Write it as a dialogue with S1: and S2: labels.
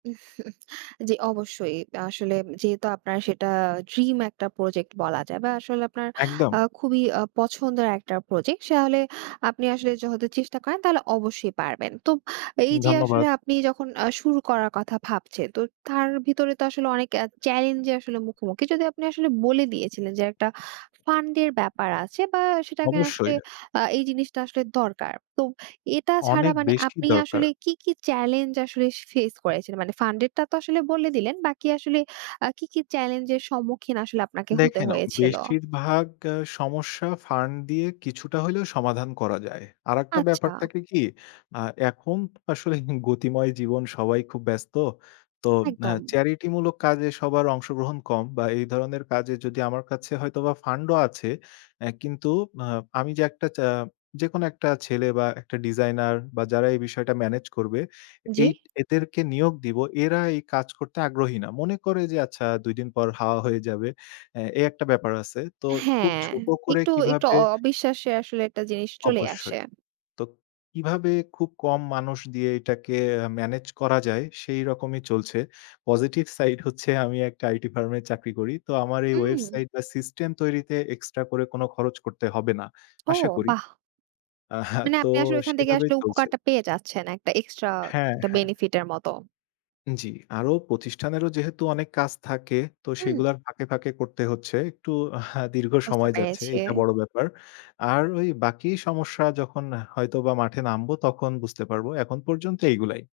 S1: জি, অবশ্যই। আসলে, উম যেহেতু আপনার সেটা ড্রিম একটা প্রজেক্ট বলা যায় বা আসলে, আপনার
S2: একদম।
S1: আ খুবই আ পছন্দের একটা প্রজেক্ট। তাহলে আপনি আসলে, যদি যখন চেষ্টা করেন, তাহলে অবশ্যই পারবেন। তো এই যে, আসলে,
S2: ধন্যবাদ।
S1: আপনি যখন আ শুরু করার কথা ভাবছেন। তো তার ভিতরে তো আসলে, অনেক এ চেলেঞ্জ যে, আসলে মুখোমুখি, যদিও আপনি আসলে বলে দিয়েছিলেন যে, একটা ফান্ডের ব্যাপার আছে বা সেটাকে আসলে,
S2: অবশ্যই।
S1: আ এই জিনিসটা আসলে দরকার। তো এটা ছাড়া
S2: অনেক
S1: মানে
S2: বেশি
S1: আপনি
S2: দরকার।
S1: আসলে কি, কি চেলেঞ্জ আসলে ফেস করেছিলেন? মানে ফান্ডেরটা তো আসলে বলে দিলেন। বাকি আসলে আ কি, কি চেলেঞ্জের সম্মুখীন আসলে আপনাকে হতে
S2: দেখেন, অ
S1: হয়েছিল?
S2: বেশিরভাগ সমস্যা, ফান্ড দিয়ে কিছুটা হইলেও সমাধান করা যায়। আরেকটা ব্যাপার
S1: আচ্ছা।
S2: থাকে কি? অ্যা এখন তো আসলে গতিময় জীবন সবাই খুব ব্যস্ত। তো অ্যা
S1: একদম।
S2: চ্যারিটি মূলক কাজে সবার অংশগ্রহণ কম বা এই ধরনের কাজে যদি আমার কাছে হয়তোবা ফান্ড ও আছে। অ্যা কিন্তু অ আমি যে, একটা চা যেকোনো একটা ছেলে বা একটা ডিজাইনার বা যারা এই বিষয়টা মেনেজ করবে,
S1: জি।
S2: এইট এদেরকে নিয়োগ দিব। এরা এই কাজ করতে আগ্রহী না। মনে করে যে, "আচ্ছা ২ দিন পর হাওয়া হয়ে যাবে।" অ্যা এই একটা ব্যাপার আছে। তো খুব
S1: হ্যাঁ,
S2: ছোট করে
S1: একটু, একটু
S2: কিভাবে
S1: অ অবিশ্বাসের আসলে একটা জিনিস চলে আসে।
S2: অবশ্যই। তো কিভাবে খুব কম মানুষ দিয়ে এটাকে মেনেজ করা যায়? সেই রকমই চলছে। পজিটিভ সাইড হচ্ছে, আমি একটা আইটি ফার্মে চাকরি, করি। তো আমার এই
S1: উম।
S2: ওয়েবসাইট বা সিস্টেম তৈরিতে এক্সট্রা করে কোনো খরচ করতে হবে না। আশা
S1: ও!
S2: করি।
S1: বাহ!
S2: আ
S1: মানে
S2: তো
S1: আপনি আসলে, ওখান থেকে
S2: সেভাবেই
S1: আসলে,
S2: চলছে।
S1: উপকারটা পেয়ে যাচ্ছেন। একটা এক্সট্রা
S2: হ্যাঁ,
S1: দ্যা
S2: হ্যাঁ।
S1: বেনিফিট এর মত।
S2: জি। আরো প্রতিষ্ঠানেরও যেহেতু অনেক কাজ থাকে, তো
S1: হুম।
S2: সেগুলোর ফাঁকে, ফাঁকে করতে হচ্ছে। একটু দীর্ঘ
S1: বুঝতে
S2: সময় যাচ্ছে।
S1: পেরেছি।
S2: এটা বড় ব্যাপার। আর ওই বাকি সমস্যা, যখন হয়তোবা মাঠে নামবো তখন বুঝতে পারব। এখন পর্যন্ত এইগুলাই।